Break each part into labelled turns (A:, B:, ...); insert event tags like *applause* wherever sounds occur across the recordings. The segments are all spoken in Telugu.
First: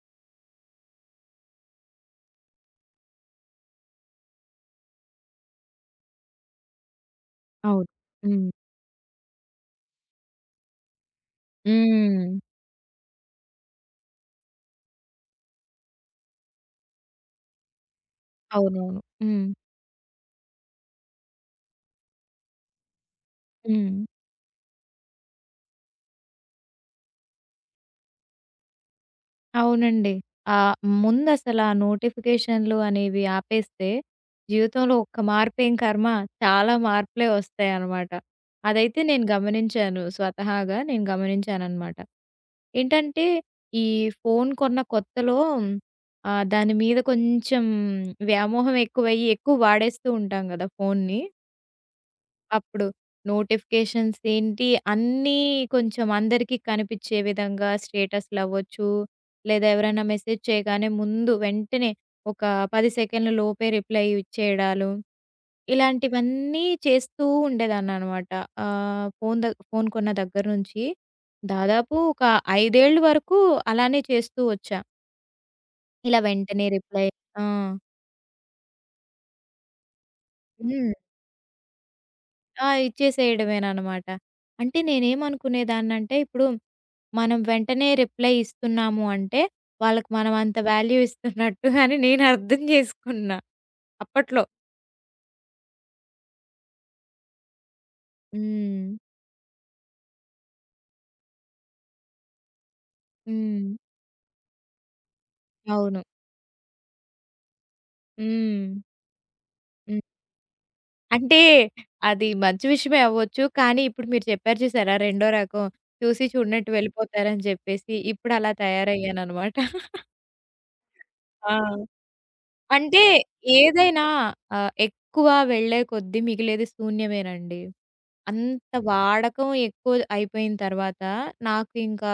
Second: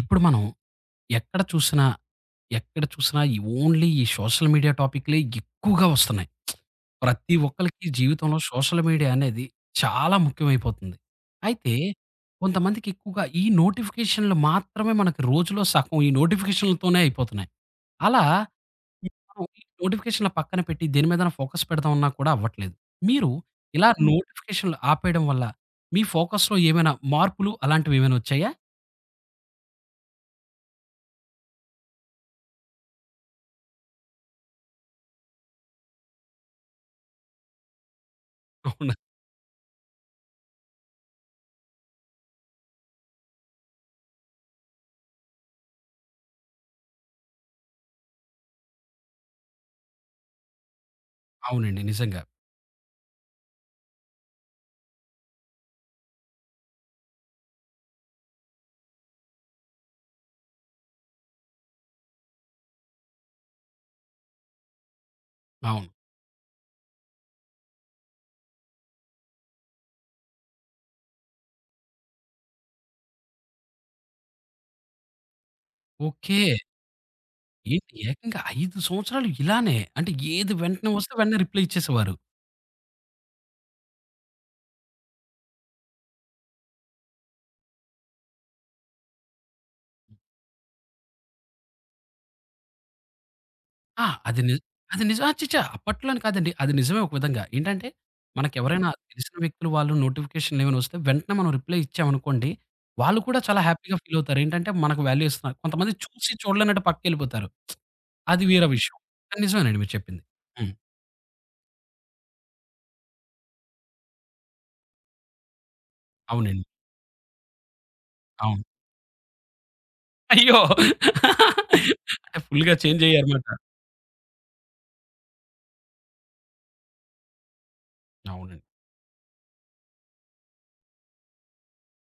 A: ఇప్పుడు మనం ఎక్కడ చూసినా, ఎక్కడ చూసినా ఈ ఓన్లీ ఈ సోషల్ మీడియా టాపిక్‌లే ఎక్కువగా వస్తున్నాయి. ప్రతి
B: అవును.
A: ఒక్కళ్ళకి జీవితంలో
B: హ్మ్.
A: సోషల్ మీడియా అనేది చాలా ముఖ్యమైపోతుంది. అయితే
B: హ్మ్.
A: కొంతమందికి ఎక్కువగా ఈ నోటిఫికేషన్‌లు మాత్రమే మనకు రోజులో సగం ఈ నోటిఫికేషన్‌లతోనే అయిపోతున్నాయి. అలా
B: అవునవును. హ్మ్.
A: మనం ఈ నోటిఫికేషన్‌ల పక్కన పెట్టి దేని మీదైనా ఫోకస్ పెడదామన్నా కూడా అవ్వట్లేదు. మీరు ఇలా
B: హ్మ్.
A: నోటిఫికేషన్‌లు ఆపేయడం వల్ల మీ ఫోకస్‌లో ఏమైనా మార్పులు అలాంటివి ఏమైనా వచ్చాయా?
B: అవునండి. ఆహ్, ముందసల ఆ నోటిఫికేషన్‌లు అనేవి ఆపేస్తే జీవితంలో ఒక్క మార్పేం కర్మ చాలా మార్పులే వస్తాయనమాట.
A: అవునా?
B: అదైతే నేను గమనించాను. స్వతహాగా నేను గమనించాననమాట. ఏంటంటే ఈ ఫోను కొన్న కొత్తలో దాని మీద కొంచెం వ్యామోహం ఎక్కువయ్యి ఎక్కువ వాడేస్తూ ఉంటాం గదా! ఫోన్ని.
A: అవునండి. నిజంగా.
B: అప్పుడు నోటిఫికేషన్స్ ఏంటి, అన్నీ కొంచెం అందరికీ కనిపిచ్చే విధంగా స్టేటస్‌లవ్వచ్చు, లేదా ఎవరైనా మెసేజ్ చేయగానే ముందు వెంటనే ఒక 10 సెకన్ల లోపే రిప్లై ఇచ్చేయడాలు,
A: అవును.
B: ఇలాంటివన్నీ చేస్తూ ఉండేదాన్ననమాట. ఆహ్, ఫోను ద ఫోను కొన్న దగ్గర నుంచి దాదాపు ఒక 5 ఏళ్ళు వరకు అలానే చేస్తూ వచ్చా. ఇలా
A: ఓకే.
B: వెంటనే రిప్లై ఆ!
A: ఏంటి ఏకంగా 5 సంవత్సరాలు ఇలానే. అంటే ఏది వెంటనే
B: హ్మ్.
A: వస్తే వెంటనే రిప్లై ఇచ్చేసేవారు.
B: ఆ! ఇచ్చేసేయడమేననమాట. అంటే నేనేమనుకునేదాన్నంటే ఇప్పుడు మనం వెంటనే రిప్లై ఇస్తున్నాము అంటే, వాళ్ళకి మనం అంత వాల్యూ ఇస్తున్నట్టు *laughs* అని నేను అర్థం చేసుకున్నా
A: ఆ!
B: అప్పట్లో.
A: అది నిజం అచ్చచ్చ! అప్పట్లోని కాదండి. అది నిజమే ఒక విధంగా. ఏంటంటే మనకెవరైనా
B: హ్మ్.
A: తెలిసిన వ్యక్తులు వాళ్ళు నోటిఫికేషన్‌లేమైనా వస్తే వెంటనే మనం రిప్లై ఇచ్చామనుకోండి, వాళ్ళు కూడా చాలా
B: హ్మ్.
A: హ్యాపీగా ఫీల్ అవుతారు. ఏంటంటే మనకు వాల్యూ ఇస్తున్నారు. కొంతమంది
B: అవును.
A: చూసి చూడలేనట్టు పక్కకెళ్ళిపోతారు. అది
B: హ్మ్.
A: వేరే విషయం. కానీ నిజమేనండి మీరు
B: హ్మ్.
A: చెప్పింది. హ్మ్.
B: అంటే అది మంచి విషయమే అవ్వచ్చు. కానీ ఇప్పుడు మీరు చెప్పారు చూసారా? రెండో రకం చూసి
A: అవునండి.
B: చూడనట్టు వెళ్ళిపోతారని చెప్పేసి, ఇప్పుడు అలా
A: అవును.
B: తయారయ్యాననమాట.
A: అయ్యో!
B: ఆ!
A: *laughs* అంటే ఫుల్‌గా
B: అంటే
A: చేంజ్ అయ్యారన్నమాట.
B: ఏదైనా ఎక్కువ వెళ్ళే కొద్దీ మిగిలేది శూన్యమేనండి.
A: అవునండి.
B: అంత వాడకం ఎక్కువ అయిపోయిన తర్వాత నాకు ఇంకా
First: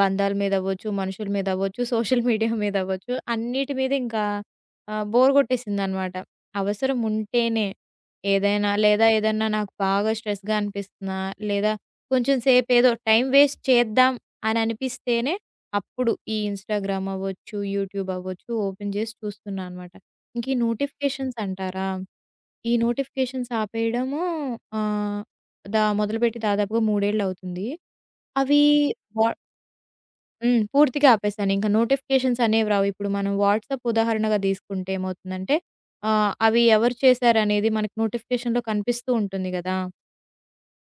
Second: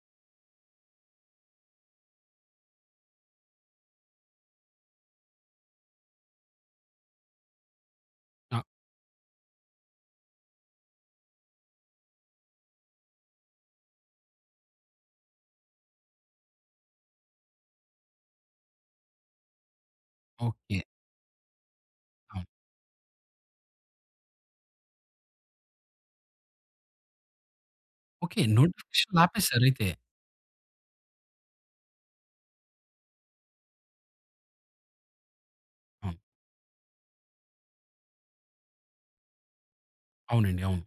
B: బంధాల మీద అవ్వచ్చు, మనుషుల మీద అవ్వచ్చు, సోషల్ మీడియా మీద అవ్వచ్చు, అన్నిటి మీద ఇంకా బోర్ కొట్టేసిందనమాట. అవసరం ఉంటేనే
A: ఆ!
B: ఏదైనా లేదా ఏదన్నా నాకు బాగా స్ట్రెస్‌గా అనిపిస్తున్నా, లేదా కొంచెం సేపు ఏదో టైం వేస్ట్ చేద్దాం అని అనిపిస్తేనే అప్పుడు ఈ ఇన్‌స్టాగ్రామ్ అవ్వచ్చు అవ్వచ్చు, యూట్యూబ్ అవ్వచ్చు ఓపెన్ జేసి చూస్తున్నా అనమాట. ఇంక ఈ
A: ఓకే.
B: నోటిఫికేషన్స్ అంటారా?
A: అవును.
B: ఈ నోటిఫికేషన్స్ ఆపేయడము ఆహ్, దా మొదలుపెట్టి దాదాపుగా 3 ఏళ్లవుతుంది.
A: ఓకే.
B: అవి
A: నోటిఫికేషన్‌లు
B: వా
A: ఆపేసారు అయితే.
B: హ్మ్. పూర్తిగా ఆపేసాను. ఇంక నోటిఫికేషన్స్ అనేవి రావు. ఇప్పుడు మనం వాట్సాప్ ఉదాహరణగా తీసుకుంటే ఏమవుతుందంటే
A: అవును.
B: అవి ఎవరు చేశారనేది మనకు నోటిఫికేషన్‌లో కనిపిస్తూ ఉంటుంది గదా!
A: అవునండి. అవును.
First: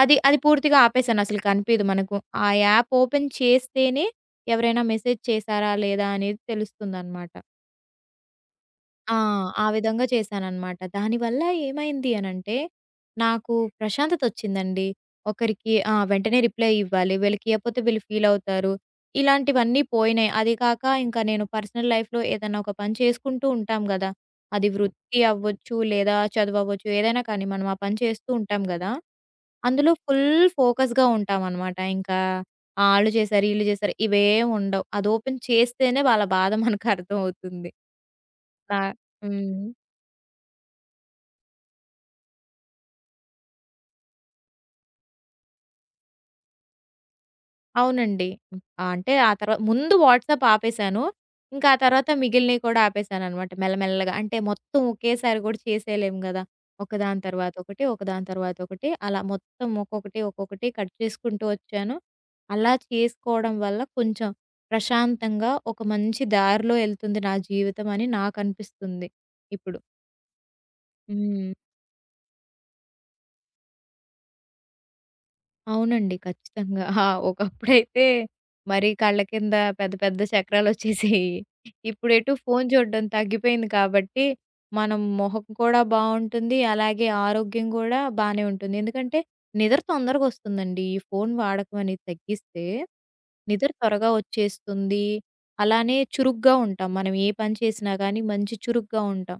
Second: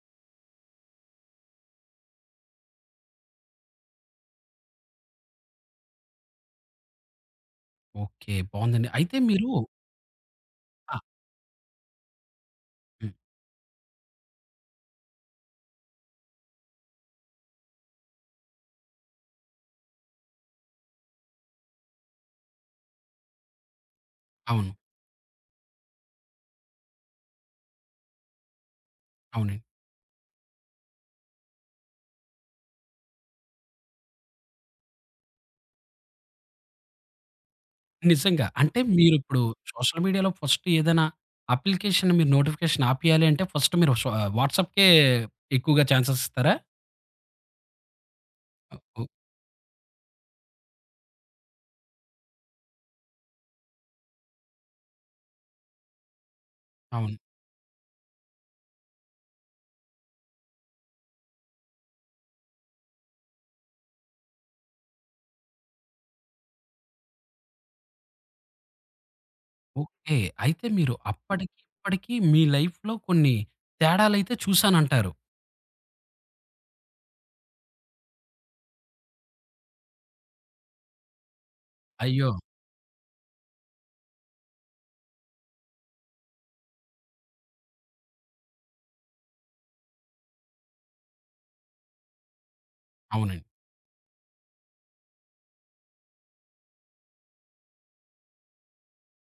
B: అది అది పూర్తిగా ఆపేసాను. అసలు కనిపీదు మనకు. ఆ యాప్ ఓపెన్ చేస్తేనే ఎవరైనా మెసేజ్ చేశారా లేదా అనేది తెలుస్తుందనమాట.
A: ఓకే. బావుందండి.
B: ఆ!
A: అయితే మీరు
B: ఆ విధంగా చేశాననమాట.
A: ఆ!
B: దానివల్ల ఏమైంది అనంటే,
A: హ్మ్.
B: నాకు ప్రశాంతతొచ్చిందండి. ఒకరికి ఆ! వెంటనే రిప్లై ఇవ్వాలి. వీళ్ళకి ఇయ్యకపోతే వీళ్ళు ఫీలవుతారు. ఇలాంటివన్నీ పోయినాయి. అది కాక ఇంకా నేను పర్సనల్ లైఫ్‌లో ఏదైనా ఒక పని చేసుకుంటూ ఉంటాం గదా! అది
A: అవును.
B: వృత్తి అవ్వచ్చు, లేదా చదువవ్వచ్చు, ఏదైనా కానీ మనం ఆ పని చేస్తూ ఉంటాం గదా!
A: అవునండి.
B: అందులో ఫుల్ ఫోకస్‌గా ఉంటామనమాట. ఇంకా ఆళ్ళు చేశారు, ఈళ్ళు చేశారు ఇవేం ఉండవు. అది ఓపెన్ చేస్తేనే వాళ్ళ బాధ మనకర్థమవుతుంది.
A: నిజంగా.
B: నా
A: అంటే మీరిప్పుడు
B: హ్మ్.
A: సోషల్ మీడియాలో ఫస్ట్ ఏదైనా అప్లికేషన్ మీరు నోటిఫికేషన్ ఆపేయాలి అంటే ఫస్ట్ మీరు సో వాట్సాప్‌కే ఎక్కువగా ఛాన్సెస్ ఇస్తారా?
B: అవునండి. హ్మ్.
A: ఓ ఓహ్!
B: అంటే ఆ తర్వా ముందు వాట్సాప్ ఆపేశాను. ఇంకా ఆ తర్వాత మిగిలినవి కూడా ఆపేశాననమాట మెల్లమెల్లగా. అంటే మొత్తం ఒకేసారి కూడా చేసేయలేము గదా!
A: అవును.
B: ఒకదాని తర్వాత ఒకటి, ఒకదాని తర్వాత ఒకటి అలా మొత్తం ఒక్కొక్కటి, ఒక్కొక్కటి కట్ చేసుకుంటూ వచ్చాను. అలా చేసుకోవడం వల్ల కొంచెం ప్రశాంతంగా ఒక మంచి దారిలో ఎళ్తుంది నా జీవితం అని నాకనిపిస్తుంది ఇప్పుడు.
A: ఓకే. అయితే మీరు
B: హ్మ్.
A: అప్పటికి, ఇప్పటికి మీ లైఫ్‌లో కొన్ని తేడాలైతే చూసానంటారు.
B: అవునండి. ఖచ్చితంగా. ఆ! ఒకప్పుడైతే మరి కళ్ళ కింద పెద్ద పెద్ద చక్రాలొచ్చేసేయి. ఇప్పుడు ఎటు
A: అయ్యో!
B: ఫోను చూడడం తగ్గిపోయింది కాబట్టి, మనం మొహం కూడా బావుంటుంది. అలాగే ఆరోగ్యం కూడా బానే ఉంటుంది. ఎందుకంటే నిద్ర తొందరగొస్తుందండి. ఈ ఫోను వాడకం అనేది తగ్గిస్తే
A: అవునండి.
B: నిద్ర త్వరగా వచ్చేస్తుంది. అలానే చురుగ్గా ఉంటాం. మనం ఏ పని చేసినా గానీ మంచి చురుగ్గా ఉంటాం.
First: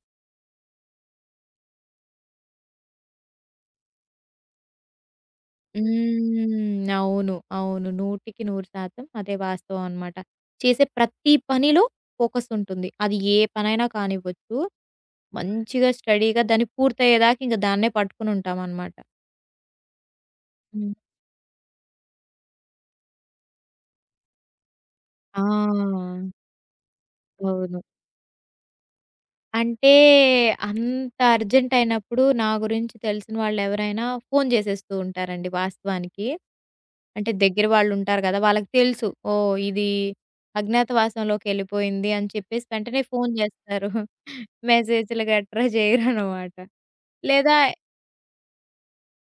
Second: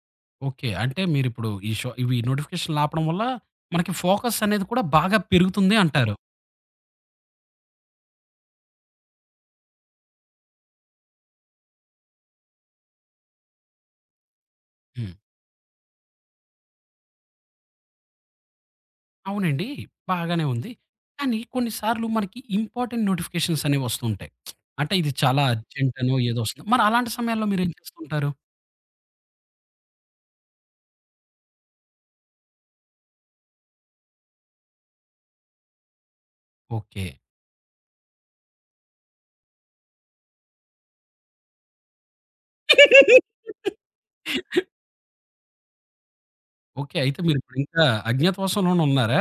A: ఓకే. అంటే మీరిప్పుడు ఈ షో ఇవి నోటిఫికేషన్‌లు ఆపడం వల్ల మనకి ఫోకస్ అనేది కూడా బాగా పెరుగుతుంది అంటారు.
B: హ్మ్. అవును. అవును. 100% అదే వాస్తవం అనమాట. చేసే ప్రతి పనిలో ఫోకస్ ఉంటుంది. అది ఏ పనైనా కానివ్వచ్చు.
A: హ్మ్.
B: మంచిగా స్టడీగా దాన్ని పూర్తయ్యేదాకా ఇంక దాన్నే పట్టుకొనుంటామనమాట.
A: అవునండి. బాగానే ఉంది.
B: హ్మ్.
A: కానీ కొన్ని సార్లు మనకి ఇంపార్టెంట్ నోటిఫికేషన్స్ అనేవి వస్తుంటాయి. అంటే ఇది
B: ఆ!
A: చాలా అర్జెంట్ అనో ఏదో వస్తుంది. మరి అలాంటి సమయాల్లో మీరేం
B: అవును.
A: చేస్తుంటారు?
B: అంటే, అంత అర్జెంట్ అయినప్పుడు నా గురించి తెలిసిన వాళ్ళెవరైనా ఫోను జేసేస్తూ ఉంటారండి వాస్తవానికి.
A: ఓకే.
B: అంటే దగ్గర వాళ్ళుంటారు గదా! వాళ్ళకి తెలుసు. ఓహ్! ఇది అజ్ఞాతవాసంలోకెళ్ళిపోయింది అని చెప్పేసి వెంటనే ఫోను జేస్తారు. మెసేజులు గట్రా జెయ్యరనమాట.
A: ఓకే. అయితే
B: లేదా
A: మీరిప్పుడు ఇంకా అజ్ఞాతవాసంలోనే ఉన్నారా?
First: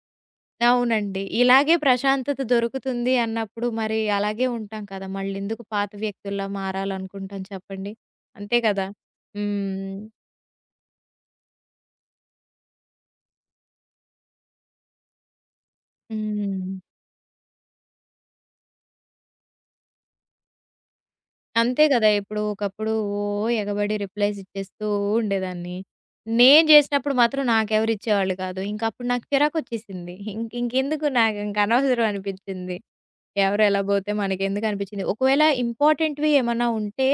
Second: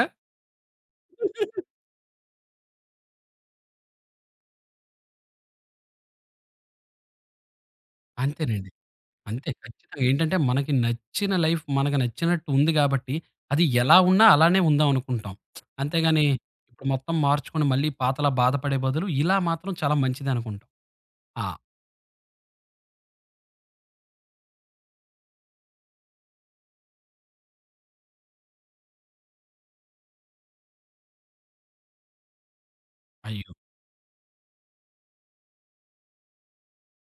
B: అవునండి. ఇలాగే ప్రశాంతత దొరుకుతుంది అన్నప్పుడు మరి అలాగే ఉంటాం కదా! మళ్ళెందుకు పాత వ్యక్తుల్లా మారాలనుకుంటాం చెప్పండి. అంతే
A: అంతేనండి.
B: కదా!
A: అంతే
B: హ్మ్.
A: ఖచ్చితంగా. ఏంటంటే మనకి నచ్చిన లైఫ్ మనకు నచ్చినట్టు ఉంది కాబట్టి అది ఎలా ఉన్నా అలానే ఉందాం అనుకుంటాం. అంతేగాని
B: హ్మ్.
A: ఇప్పుడు మొత్తం మార్చుకొని మళ్ళీ పాతలా బాధపడే బదులు ఇలా మాత్రం చాలా మంచిదనుకుంటాం. ఆ!
B: అంతే కదా! ఇప్పుడు ఒకప్పుడు ఓహ్! ఎగబడి రిప్లైస్ ఇచ్చేస్తూ ఉండేదాన్ని. నేను చేసినప్పుడు మాత్రం నాకెవరు ఇచ్చేవాళ్ళు కాదు. ఇంక అప్పుడు నాకు చిరాకొచ్చేసింది. ఇంక ఇంకెందుకు నాకు ఇంక అనవసరం అనిపించింది.
A: అయ్యో!
B: ఎవరు ఎలా పోతే మనకెందుకు అనిపించింది. ఒకవేళ ఇంపార్టెంట్‌వి ఏమన్నా ఉంటే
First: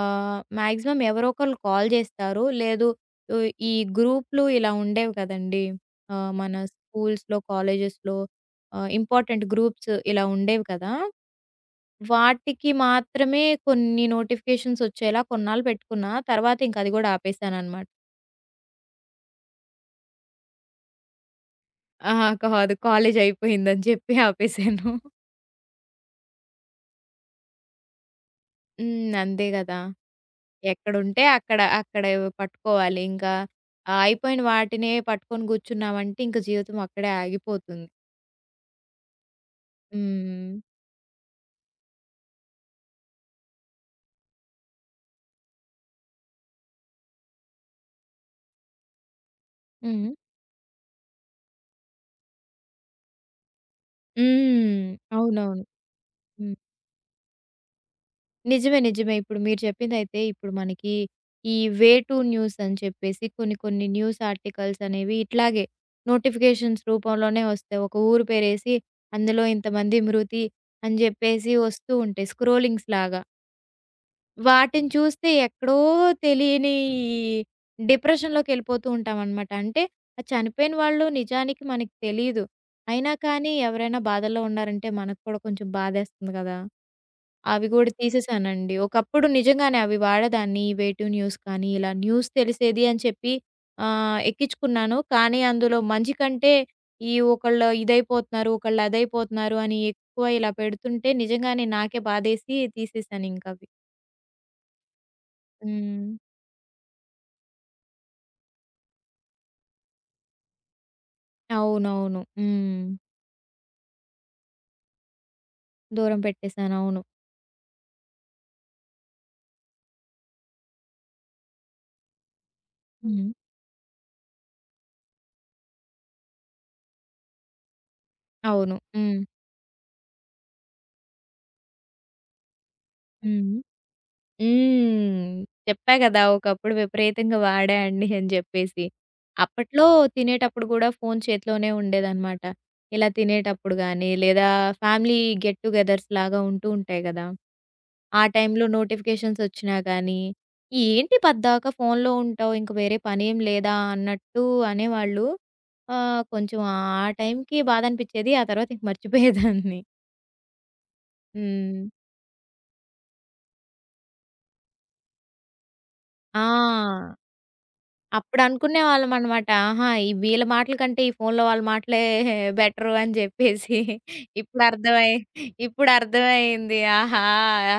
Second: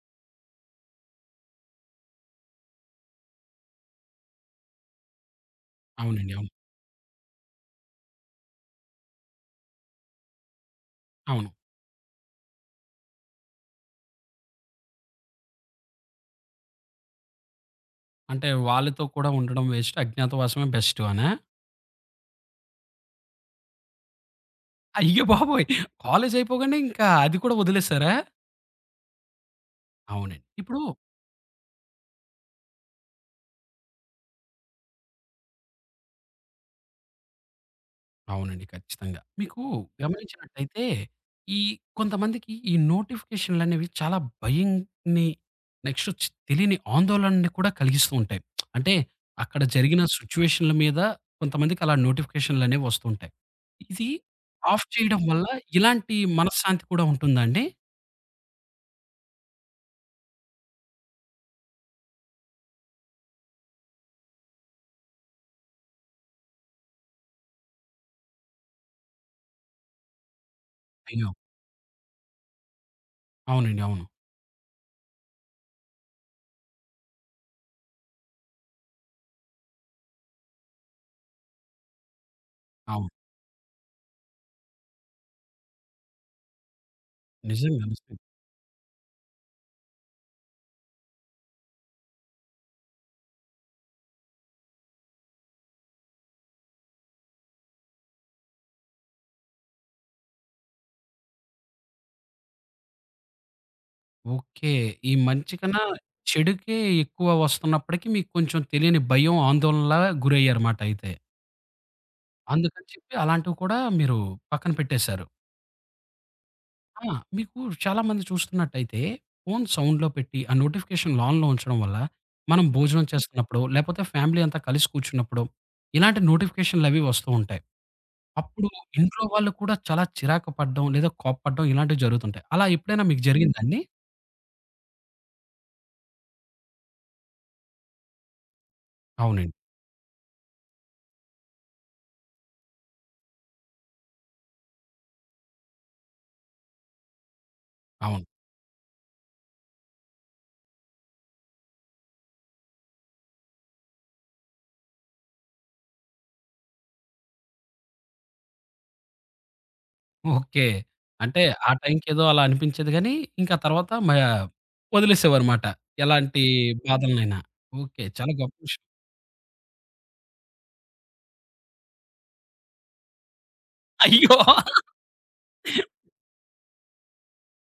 B: మాక్సిమం ఎవరో ఒకళ్ళు కాల్ జేస్తారు. లేదు ఈ గ్రూప్‌లు ఇలా ఉండేవి కదండీ!
A: అవునండి. అవును.
B: మన స్కూల్స్‌లో, కాలేజెస్‌లో ఇంపార్టెంట్ గ్రూప్స్ ఇలా ఉండేవి కదా!
A: అవును.
B: వాటికి మాత్రమే కొన్ని నోటిఫికేషన్స్ వచ్చేలా కొన్నాళ్ళు పెట్టుకున్నా. తర్వాత ఇంక అది గూడా ఆపేసాననమాట.
A: అంటే వాళ్ళతో కూడా ఉండడం వేస్ట్. అజ్ఞాతవాసమే బెస్ట్ అనా?
B: ఆహా! కాదు. కాలేజ్ అయిపోయిందని చెప్పి ఆపేసాను.
A: అయ్య బాబోయ్! కాలేజ్ అయిపోగానే ఇంకా అది కూడా వదిలేసారా?
B: హ్మ్. అంతే గదా!
A: అవునండి. ఇప్పుడు
B: ఎక్కడుంటే అక్కడ, అక్కడ పట్టుకోవాలి. ఇంకా అయిపోయిన వాటినే పట్టుకొని కూర్చున్నామంటే ఇంక జీవితం అక్కడే ఆగిపోతుంది.
A: అవునండి. ఖచ్చితంగా. మీకు
B: హ్మ్.
A: గమనించినట్టయితే ఈ కొంతమందికి ఈ నోటిఫికేషన్‌లనేవి చాలా భయంని, నెక్స్ట్ చి తెలియని ఆందోళనని కూడా కలిగిస్తూ ఉంటాయి. అంటే అక్కడ జరిగిన
B: హ్మ్.
A: సిట్యుయేషన్‌ల మీద కొంతమందికి అలా నోటిఫికేషన్‌లనేవి వస్తుంటాయి. ఇది
B: హ్మ్.
A: ఆఫ్ చేయడం వల్ల
B: అవునవును.
A: ఇలాంటి
B: హ్మ్.
A: మనశ్శాంతి కూడా ఉంటుందా అండి?
B: నిజమే. నిజమే. ఇప్పుడు మీరు చెప్పిందైతే ఇప్పుడు మనకి ఈ వే టూ న్యూస్ అని చెప్పేసి కొన్ని కొన్ని న్యూస్ ఆర్టికల్స్ అనేవి ఇట్లాగే నోటిఫికేషన్స్ రూపంలోనే వస్తాయి. ఒక ఊరు పేరేసి అందులో ఇంతమంది మృతి అని
A: అయ్యో!
B: చెప్పేసి వస్తూ ఉంటాయి. స్క్రోలింగ్స్ లాగా.
A: అవునండి. అవును.
B: వాటిని చూస్తే ఎక్కడో తెలియని డిప్రెషన్‌లోకెళ్ళిపోతూ ఉంటామనమాట. అంటే ఆ చనిపోయిన వాళ్ళు నిజానికి మనకి తెలీదు.
A: అవును.
B: అయినా కానీ ఎవరైనా బాధల్లో ఉన్నారంటే మనకు కూడా కొంచెం బాధేస్తుంది గదా! అవి
A: నిజంగా.
B: గూడా
A: నిజంగా.
B: తీసేసానండి. ఒకప్పుడు నిజంగానే అవి వాడేదాన్ని. ఈ వే టూ న్యూస్ కానీ ఇలా న్యూస్ తెలిసేది అని చెప్పి ఎక్కించుకున్నాను. కానీ అందులో మంచి కంటే ఈ ఒకళ్ళు ఇదైపోతున్నారు, ఒకళ్ళు అదైపోతున్నారు అని ఎక్కువ ఇలా పెడుతుంటే నిజంగానే నాకే బాధేసి తీసేసానింకవి.
A: ఓకే. ఈ మంచి కన్నా
B: హ్మ్.
A: చెడుకే ఎక్కువ వస్తున్నప్పటికీ మీకు కొంచెం తెలియని భయం, ఆందోళనలా గురయ్యారుమాట అయితే.
B: అవునవును. హ్మ్.
A: అందుకని చెప్పి అలాంటివి కూడా మీరు పక్కన పెట్టేశారు.
B: దూరం పెట్టేసాను. అవును.
A: ఆ! మీకు చాలామంది చూస్తున్నట్టయితే ఫోను సౌండ్‌లో పెట్టి, ఆ నోటిఫికేషన్‌లు ఆన్‌లో ఉంచడం వల్ల మనం భోజనం
B: హ్మ్.
A: చేస్తున్నప్పుడో, లేపోతే ఫ్యామిలీ అంతా కలిసి కూర్చున్నప్పుడో, ఇలాంటి నోటిఫికేషన్‌లవి వస్తూ ఉంటాయి. అప్పుడు
B: అవును. హ్మ్.
A: ఇంట్లో వాళ్ళు కూడా చాలా చిరాకు పడడం, లేదా కోప్పడడం ఇలాంటివి జరుగుతుంటాయి. అలా ఎప్పుడైనా మీకు
B: హ్మ్.
A: జరిగిందా అండి?
B: హ్మ్. చెప్పా గదా! ఒకప్పుడు విపరీతంగా వాడా అండి అని జెప్పేసి.
A: అవునండి.
B: అప్పట్లో తినేటప్పుడు గూడా ఫోను చేతిలోనే ఉండేదనమాట. ఇలా తినేటప్పుడు గానీ, లేదా ఫ్యామిలీ గెట్ టుగెదర్స్ లాగా ఉంటూ ఉంటాయి గదా! ఆ
A: అవును.
B: టైంలో నోటిఫికేషన్సొచ్చినా గానీ, ఏంటి పద్దాకా ఫోనులో ఉంటావు, ఇంక వేరే పనేం లేదా అన్నట్టు అనేవాళ్ళు. కొంచెం ఆ టైంకి బాధనిపిచ్చేది. ఆ తర్వాత ఇంక మర్చిపోయేదాన్ని.
A: ఓకే. అంటే ఆ
B: హ్మ్.
A: టైంకేదో అలా అనిపించేది గానీ, ఇంకా తర్వాత వదిలేసేవారుమాట. ఎలాంటి
B: ఆ!
A: బాధలనైనా. ఓకే. చాలా గొప్ప విషయం.
B: అప్పుడనుకునేవాళ్ళమనమాట. ఆహా! ఈ వీళ్ళ మాటల కంటే ఈ ఫోనులో వాళ్ళ మాటలే బెటరు అని జెప్పేసి.
A: అయ్యో!
B: ఇప్పుడర్థమై ఇప్పుడర్థమయింది. ఆహా!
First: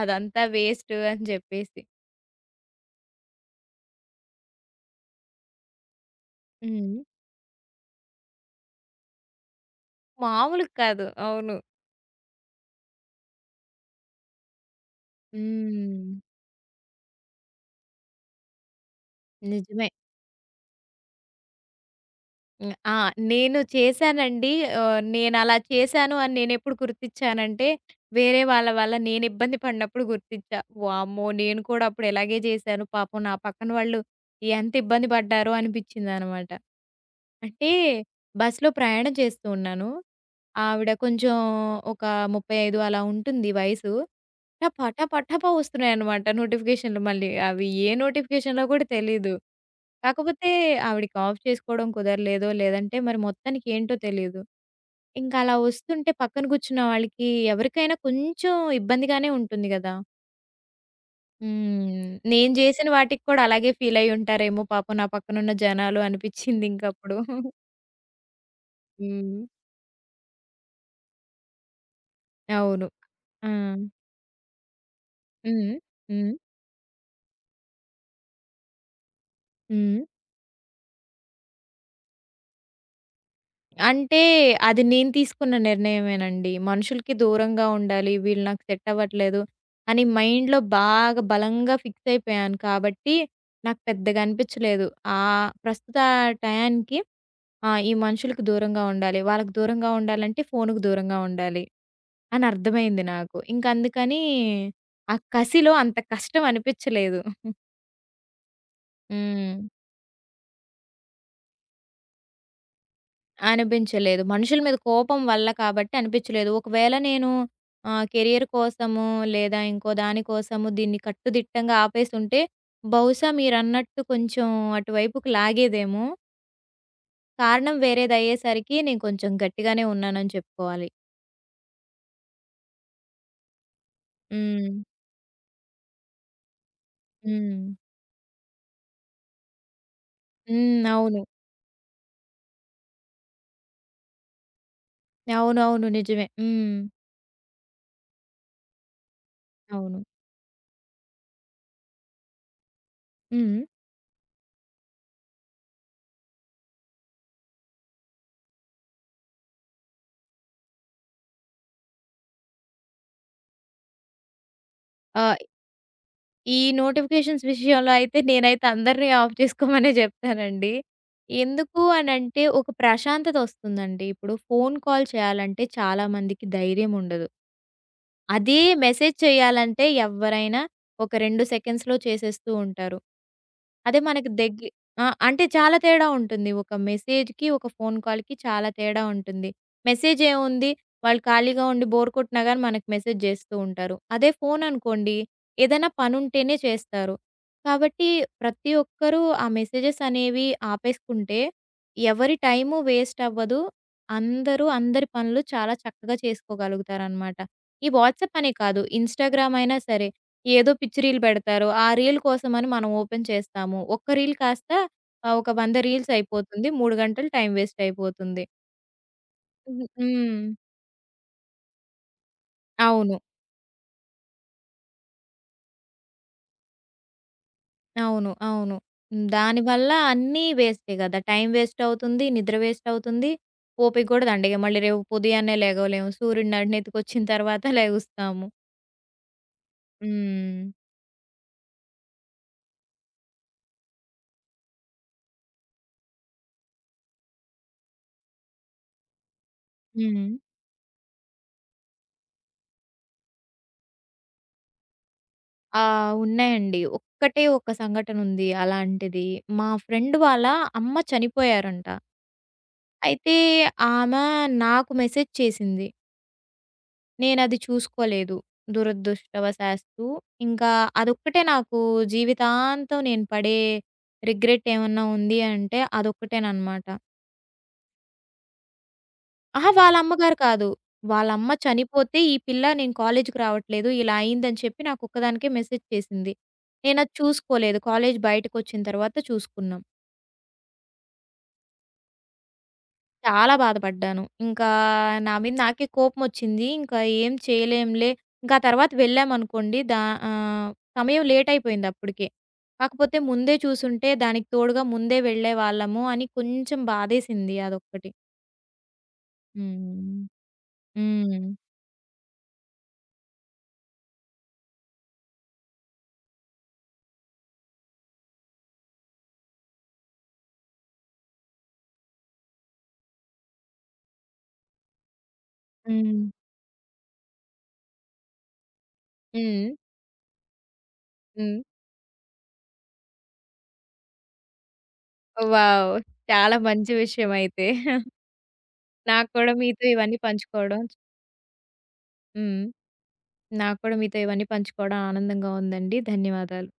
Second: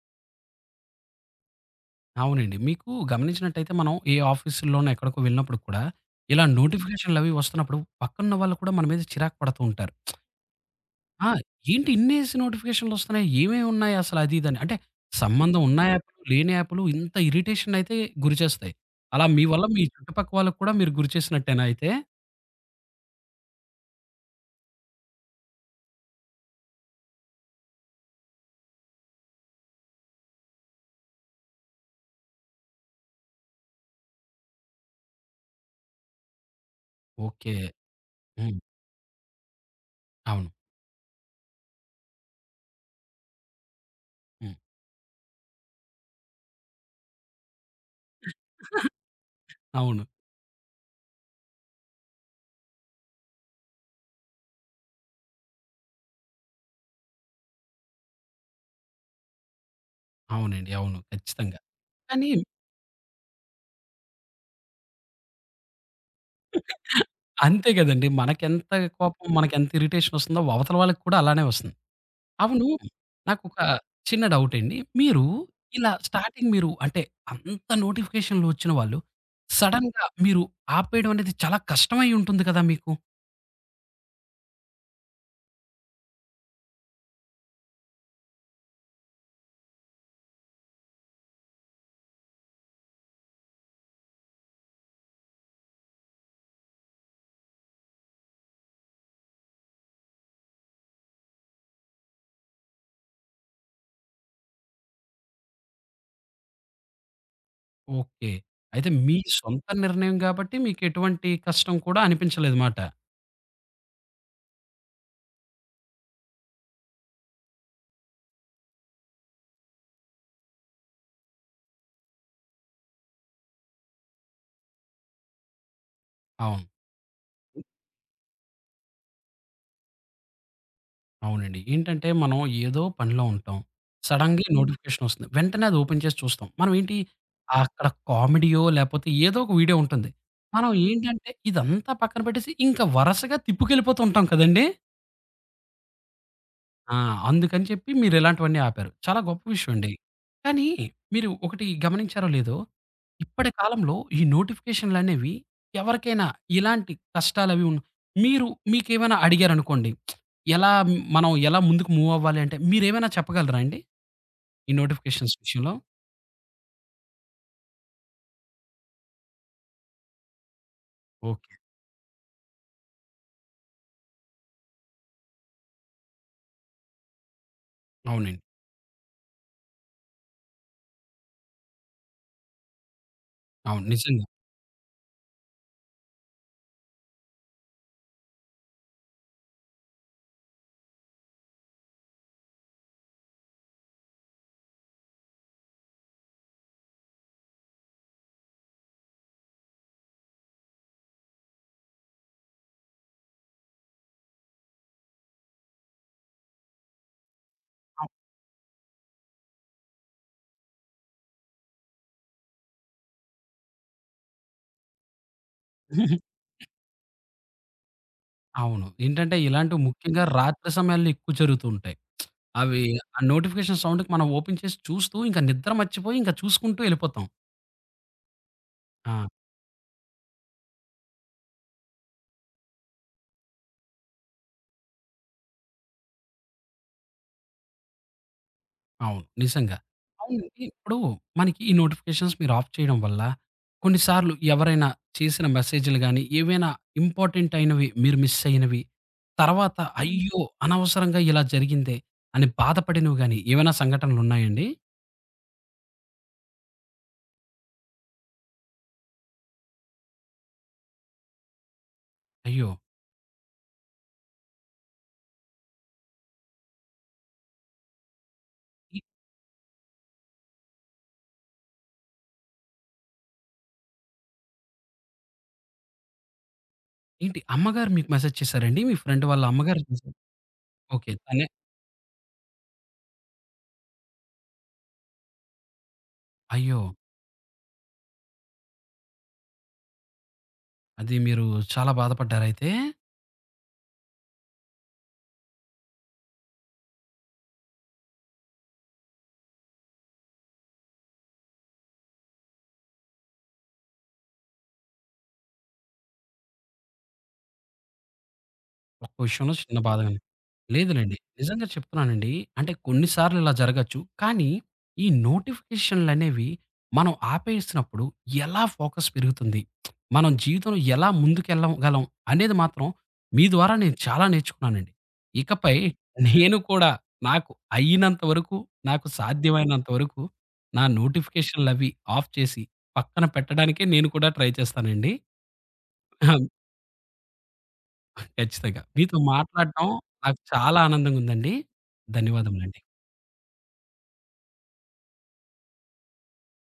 B: అదంతా వేస్టు అని జెప్పేసి.
A: అవునండి. మీకు గమనించినట్టయితే మనం ఏ ఆఫీసుల్లోనో ఎక్కడికో వెళ్ళినప్పుడు కూడా, ఇలా
B: హ్మ్.
A: నోటిఫికేషన్‌లవి వస్తున్నప్పుడు పక్కనున్న వాళ్ళు కూడా మన మీద చిరాకు పడుతూ ఉంటారు.
B: మామూలుగా కాదు.
A: ఆ!
B: అవును.
A: ఏంటి ఇన్నేసి నోటిఫికేషన్‌లొస్తున్నాయి? ఏమేమున్నాయి అసలు అది ఇదని. అంటే సంబంధం ఉన్న
B: హ్మ్.
A: యాప్‌లు, లేని యాప్‌లు ఇంత ఇరిటేషనయితే గురిచేస్తాయి. అలా మీ వల్ల మీ
B: నిజమే.
A: చుట్టుపక్క వాళ్ళకి కూడా మీరు గురిచేసినట్టేనా అయితే?
B: హ్మ్. ఆ! నేను చేశానండి. నేనలా చేశాను అని నేనెప్పుడు గుర్తిచ్చానంటే, వేరే వాళ్ళ వల్ల నేనిబ్బంది పడినప్పుడు గుర్తిచ్చా. వామ్మో! నేను కూడా అప్పుడు ఇలాగే చేశాను. పాపం నా పక్కన వాళ్ళు ఎంత ఇబ్బంది పడ్డారో అనిపిచ్చిందనమాట.
A: ఓకే.
B: అంటే
A: హ్మ్.
B: బస్‌లో ప్రయాణం చేస్తూ ఉన్నాను.
A: అవును.
B: ఆవిడ కొంచెం ఒక 35 అలా ఉంటుంది వయసు.
A: హ్మ్.
B: టపా టపా టపా వస్తున్నాయన్నమాట నోటిఫికేషన్‌లు మళ్ళీ. అవి ఏ నోటిఫికేషన్‌లో కూడా తెలీదు.
A: అవును.
B: కాకపోతే ఆవిడకి ఆఫ్ చేసుకోవడం కుదరలేదో, లేదంటే మరి మొత్తానికి ఏంటో తెలీదు. ఇంకా అలా వస్తుంటే పక్కన కూర్చున్న వాళ్ళకి ఎవరికైనా కొంచెం ఇబ్బందిగానే ఉంటుంది గదా!
A: అవునండి. అవును. ఖచ్చితంగా.
B: హ్మ్.
A: కానీ
B: నేను చేసిన వాటికి కూడా అలాగే ఫీల్ అయ్యి ఉంటారేమో పాపం నా పక్కనున్న జనాలు అనిపిచ్చిందింకప్పుడు. *laughs*
A: అంతే గదండీ. మనకెంత కోపం,
B: హ్మ్.
A: మనకెంత ఇరిటేషన్ వస్తుందో అవతల వాళ్ళకి కూడా అలానే వస్తుంది. అవును.
B: అవును. ఆ!
A: నాకొక చిన్న డౌటండి. మీరు
B: హ్మ్.
A: ఇలా
B: హ్మ్.
A: స్టార్టింగ్ మీరు అంటే అంత నోటిఫికేషన్‌లు వచ్చిన వాళ్ళు
B: హ్మ్.
A: సడెన్‌గా మీరు ఆపేయడం అనేది చాలా కష్టమై ఉంటుంది కదా మీకు?
B: అంటే, అది నేను తీసుకున్న నిర్ణయమేనండి. మనుషులకి దూరంగా ఉండాలి, వీళ్ళు నాకు సెట్ అవ్వట్లేదు అని మైండ్‌లో బాగా బలంగా ఫిక్స్ అయిపోయాను కాబట్టి, నాకు పెద్దగా అనిపిచ్చలేదు. ప్రస్తుత టయానికి ఆ! ఈ మనుషులకి దూరంగా ఉండాలి. వాళ్ళకి దూరంగా ఉండాలంటే ఫోనుకు దూరంగా ఉండాలి అని అర్థమైంది నాకు. ఇంకందుకని ఆ కసిలో అంత కష్టం అనిపిచ్చలేదు.
A: ఓకే. అయితే మీ
B: హ్మ్.
A: సొంత నిర్ణయం గాబట్టి మీకెటువంటి కష్టం కూడా అనిపించలేదమాట.
B: అనిపించలేదు. మనుషుల మీద కోపం వల్ల కాబట్టి అనిపించలేదు. ఒకవేళ నేను కెరియర్ కోసము లేదా ఇంకో దాని కోసము దీన్ని కట్టుదిట్టంగా ఆపేసుంటే బహుశా మీరన్నట్టు కొంచెం అటువైపుకి లాగేదేమో.
A: అవును.
B: కారణం వేరేదయ్యేసరికి నేను కొంచెం గట్టిగానే ఉన్నానని చెప్పుకోవాలి.
A: అవునండి. ఏంటంటే మనం ఏదో పనిలో ఉంటాం. సడెన్‌గా ఈ
B: హ్మ్.
A: నోటిఫికేషన్ వస్తుంది. వెంటనే అది ఓపెన్ చేసి చూస్తాం. మనం ఏంటి అవును.
B: హ్మ్.
A: అక్కడ కామెడీయో లేపోతే ఏదో ఒక వీడియో ఉంటుంది. మనం
B: హ్మ్. అవును.
A: ఏంటంటే ఇదంతా పక్కన పెట్టేసి ఇంకా వరసగా తిప్పుకెళ్ళిపోతూ ఉంటాం కదండీ!
B: అవునవును. నిజమే. హ్మ్.
A: ఆ! అందుకని చెప్పి మీరిలాంటివన్నీ ఆపారు. చాలా గొప్ప విషయం అండి.
B: అవును.
A: కానీ మీరు ఒకటి గమనించారో లేదో, ఇప్పటి
B: హ్మ్.
A: కాలంలో ఈ నోటిఫికేషన్‌లనేవి ఎవరికైనా ఇలాంటి కష్టాలవి ఉన్న మీరు మీకేమైనా అడిగారనుకోండి, ఎలా మనం ఎలా ముందుకు మూవ్ అవ్వాలి అంటే మీరేమైనా చెప్పగలరా అండి? ఈ నోటిఫికేషన్స్
B: ఆహ్,
A: విషయంలో?
B: ఈ నోటిఫికేషన్స్ విషయంలో అయితే నేనైతే అందరిని ఆఫ్ చేసుకోమనే జెప్తానండి.
A: ఓకే.
B: ఎందుకు అనంటే, ఒక ప్రశాంతత ఒస్తుందండి. ఇప్పుడు ఫోను కాల్ చేయాలంటే చాలా మందికి ధైర్యం ఉండదు.
A: అవునండి.
B: అదే మెసేజ్ చేయాలంటే ఎవ్వరైనా ఒక 2 సెకండ్స్‌లో చేసేస్తూ ఉంటారు.
A: అవును.
B: అదే
A: నిజంగా.
B: మనకి దగ్గి ఆ! అంటే చాలా తేడా ఉంటుంది. ఒక మెసేజ్‌కి, ఒక ఫోను కాల్‌కి చాలా తేడా ఉంటుంది. మెసేజ్ ఏముంది వాళ్ళు ఖాళీగా ఉండి బోర్ కొట్టినా గాని మనకు మెసేజ్ చేస్తూ ఉంటారు. అదే ఫోననుకోండి ఏదైనా పనుంటేనే చేస్తారు. కాబట్టి ప్రతి ఒక్కరూ ఆ మెసేజెస్ అనేవి ఆపేసుకుంటే ఎవరి టైము వేస్ట్ అవ్వదు. అందరూ అందరి పనులు చాలా చక్కగా చేసుకోగలుగుతారనమాట. ఈ
A: అవ్
B: వాట్సాప్ అనే కాదు. ఇన్‌స్టాగ్రామ్ అయినా సరే. ఏదో పిచ్చి రీల్ పెడతారు. ఆ రీల్ కోసమని మనం ఓపెన్ చేస్తాము. ఒక్క రీల్ కాస్త ఒక 100 రీల్స్ అయిపోతుంది. 3 గంటలు టైమ్ వేస్ట్ అయిపోతుంది.
A: అవును. ఏంటంటే ఇలాంటివి
B: హ్మ్.
A: ముఖ్యంగా
B: హ్మ్.
A: రాత్రి సమయాల్లో ఎక్కువ జరుగుతూ ఉంటాయి. అవి
B: అవును.
A: ఆ నోటిఫికేషన్ సౌండ్‌కి మనం ఓపెన్ చేసి చూస్తూ ఇంక నిద్ర మర్చిపోయి ఇంక చూసుకుంటూ ఎళ్ళిపోతాం.
B: అవును. అవును. హ్మ్.
A: ఆ!
B: దానివల్ల అన్నీ వేస్టే గదా! టైం వేస్ట్ అవుతుంది. నిద్ర వేస్ట్ అవుతుంది. ఓపిక గూడా దండిగ మళ్ళీ రేపు ఉదయాన్నే లెగవలేము. సూర్యుడు నడినెత్తుకొచ్చిన తర్వాత *laughs* లెగుస్తాము.
A: అవును. నిజంగా. అవును. అవునండి.
B: హ్మ్.
A: ఇప్పుడు మనకి ఈ నోటిఫికేషన్స్ మీరు ఆఫ్ చేయడం వల్ల కొన్నిసార్లు ఎవరైనా చేసిన మెసేజ్‌లు గాని, ఏవైనా ఇంపార్టెంట్ అయినవి మీరు మిస్ అయినవి, తర్వాత హ్మ్.
B: హ్మ్.
A: అయ్యో! అనవసరంగా ఇలా జరిగిందే అని బాధపడినవి గాని ఏవైనా సంఘటనలున్నాయండి?
B: ఆ! ఉన్నాయండి. ఒక్కటే ఒక సంఘటనుంది అలాంటిది. మా ఫ్రెండ్ వాళ్ళ అమ్మ చనిపోయారంట.
A: అయ్యో!
B: అయితే ఆమె నాకు మెసేజ్ చేసింది. నేనది చూసుకోలేదు.
A: ఎ
B: దురదృష్టవశాత్తు. ఇంకా అదొక్కటే నాకు జీవితాంతం నేను పడే రిగ్రెట్ ఏమన్నా ఉంది అంటే అదొక్కటేననమాట.
A: ఏంటి అమ్మగారు మీకు మెసేజ్ చేసారండి? మీ ఫ్రెండ్ వాళ్ళ
B: అహా!
A: అమ్మగారు
B: వాళ్ళ
A: చేసారు.
B: అమ్మగారు కాదు.
A: ఓకే. తనే
B: వాళ్ళమ్మ చనిపోతే, "ఈ పిల్ల నేను కాలేజీకి రావట్లేదు. ఇలా అయిందని" చెప్పి నాకొక్కదానికే మెసేజ్ చేసింది.
A: అయ్యో!
B: నేనది చూసుకోలేదు. కాలేజీ బయటకొచ్చిన తర్వాత చూసుకున్నాం.
A: అది మీరు చాలా బాధపడ్డారైతే?
B: చాలా బాధపడ్డాను. ఇంకా నా మీద నాకే కోపమొచ్చింది. ఇంకా ఏం చేయలేంలే. ఇంకా ఆ తర్వాత వెళ్ళామనుకోండి ఆహ్, సమయం లేట్ అయిపోయింది అప్పటికే. కాకపోతే ముందే చూసుంటే దానికి తోడుగా ముందే వెళ్ళేవాళ్ళము అని కొంచెం బాధేసింది అదొక్కటి.
A: ఒక్క విషయంలో చిన్న బాధగానే.
B: హ్మ్.
A: లేదులెండి.
B: హ్మ్.
A: నిజంగా చెప్తున్నానండి. అంటే కొన్ని సార్లు ఇలా జరగొచ్చు. కానీ ఈ నోటిఫికేషన్‌లనేవి మనం ఆపేసినప్పుడు ఎలా ఫోకస్ పెరుగుతుంది? మనం జీవితంలో ఎలా ముందుకెళ్ళగలం అనేది మాత్రం మీ ద్వారా నేను చాలా నేర్చుకున్నానండి. ఇకపై
B: హ్మ్.
A: నేను కూడా నాకు అయినంత వరకు, నాకు
B: హ్మ్.
A: సాధ్యమైనంత వరకు నా
B: హ్మ్.
A: నోటిఫికేషన్‌లవి ఆఫ్ చేసి పక్కన పెట్టడానికే నేను కూడా ట్రై చేస్తానండి.
B: వావ్! చాలా మంచి విషయమైతే.
A: ఖచ్చితంగా. మీతో
B: నాకు కూడా మీతో
A: మాట్లాడటం
B: ఇవన్నీ
A: నాకు చాలా
B: పంచుకోవడం
A: ఆనందంగుందండి.
B: హ్మ్.
A: ధన్యవాదములండి.
B: నాకు కూడా మీతో ఇవన్నీ పంచుకోవడం ఆనందంగా ఉందండి. ధన్యవాదాలు.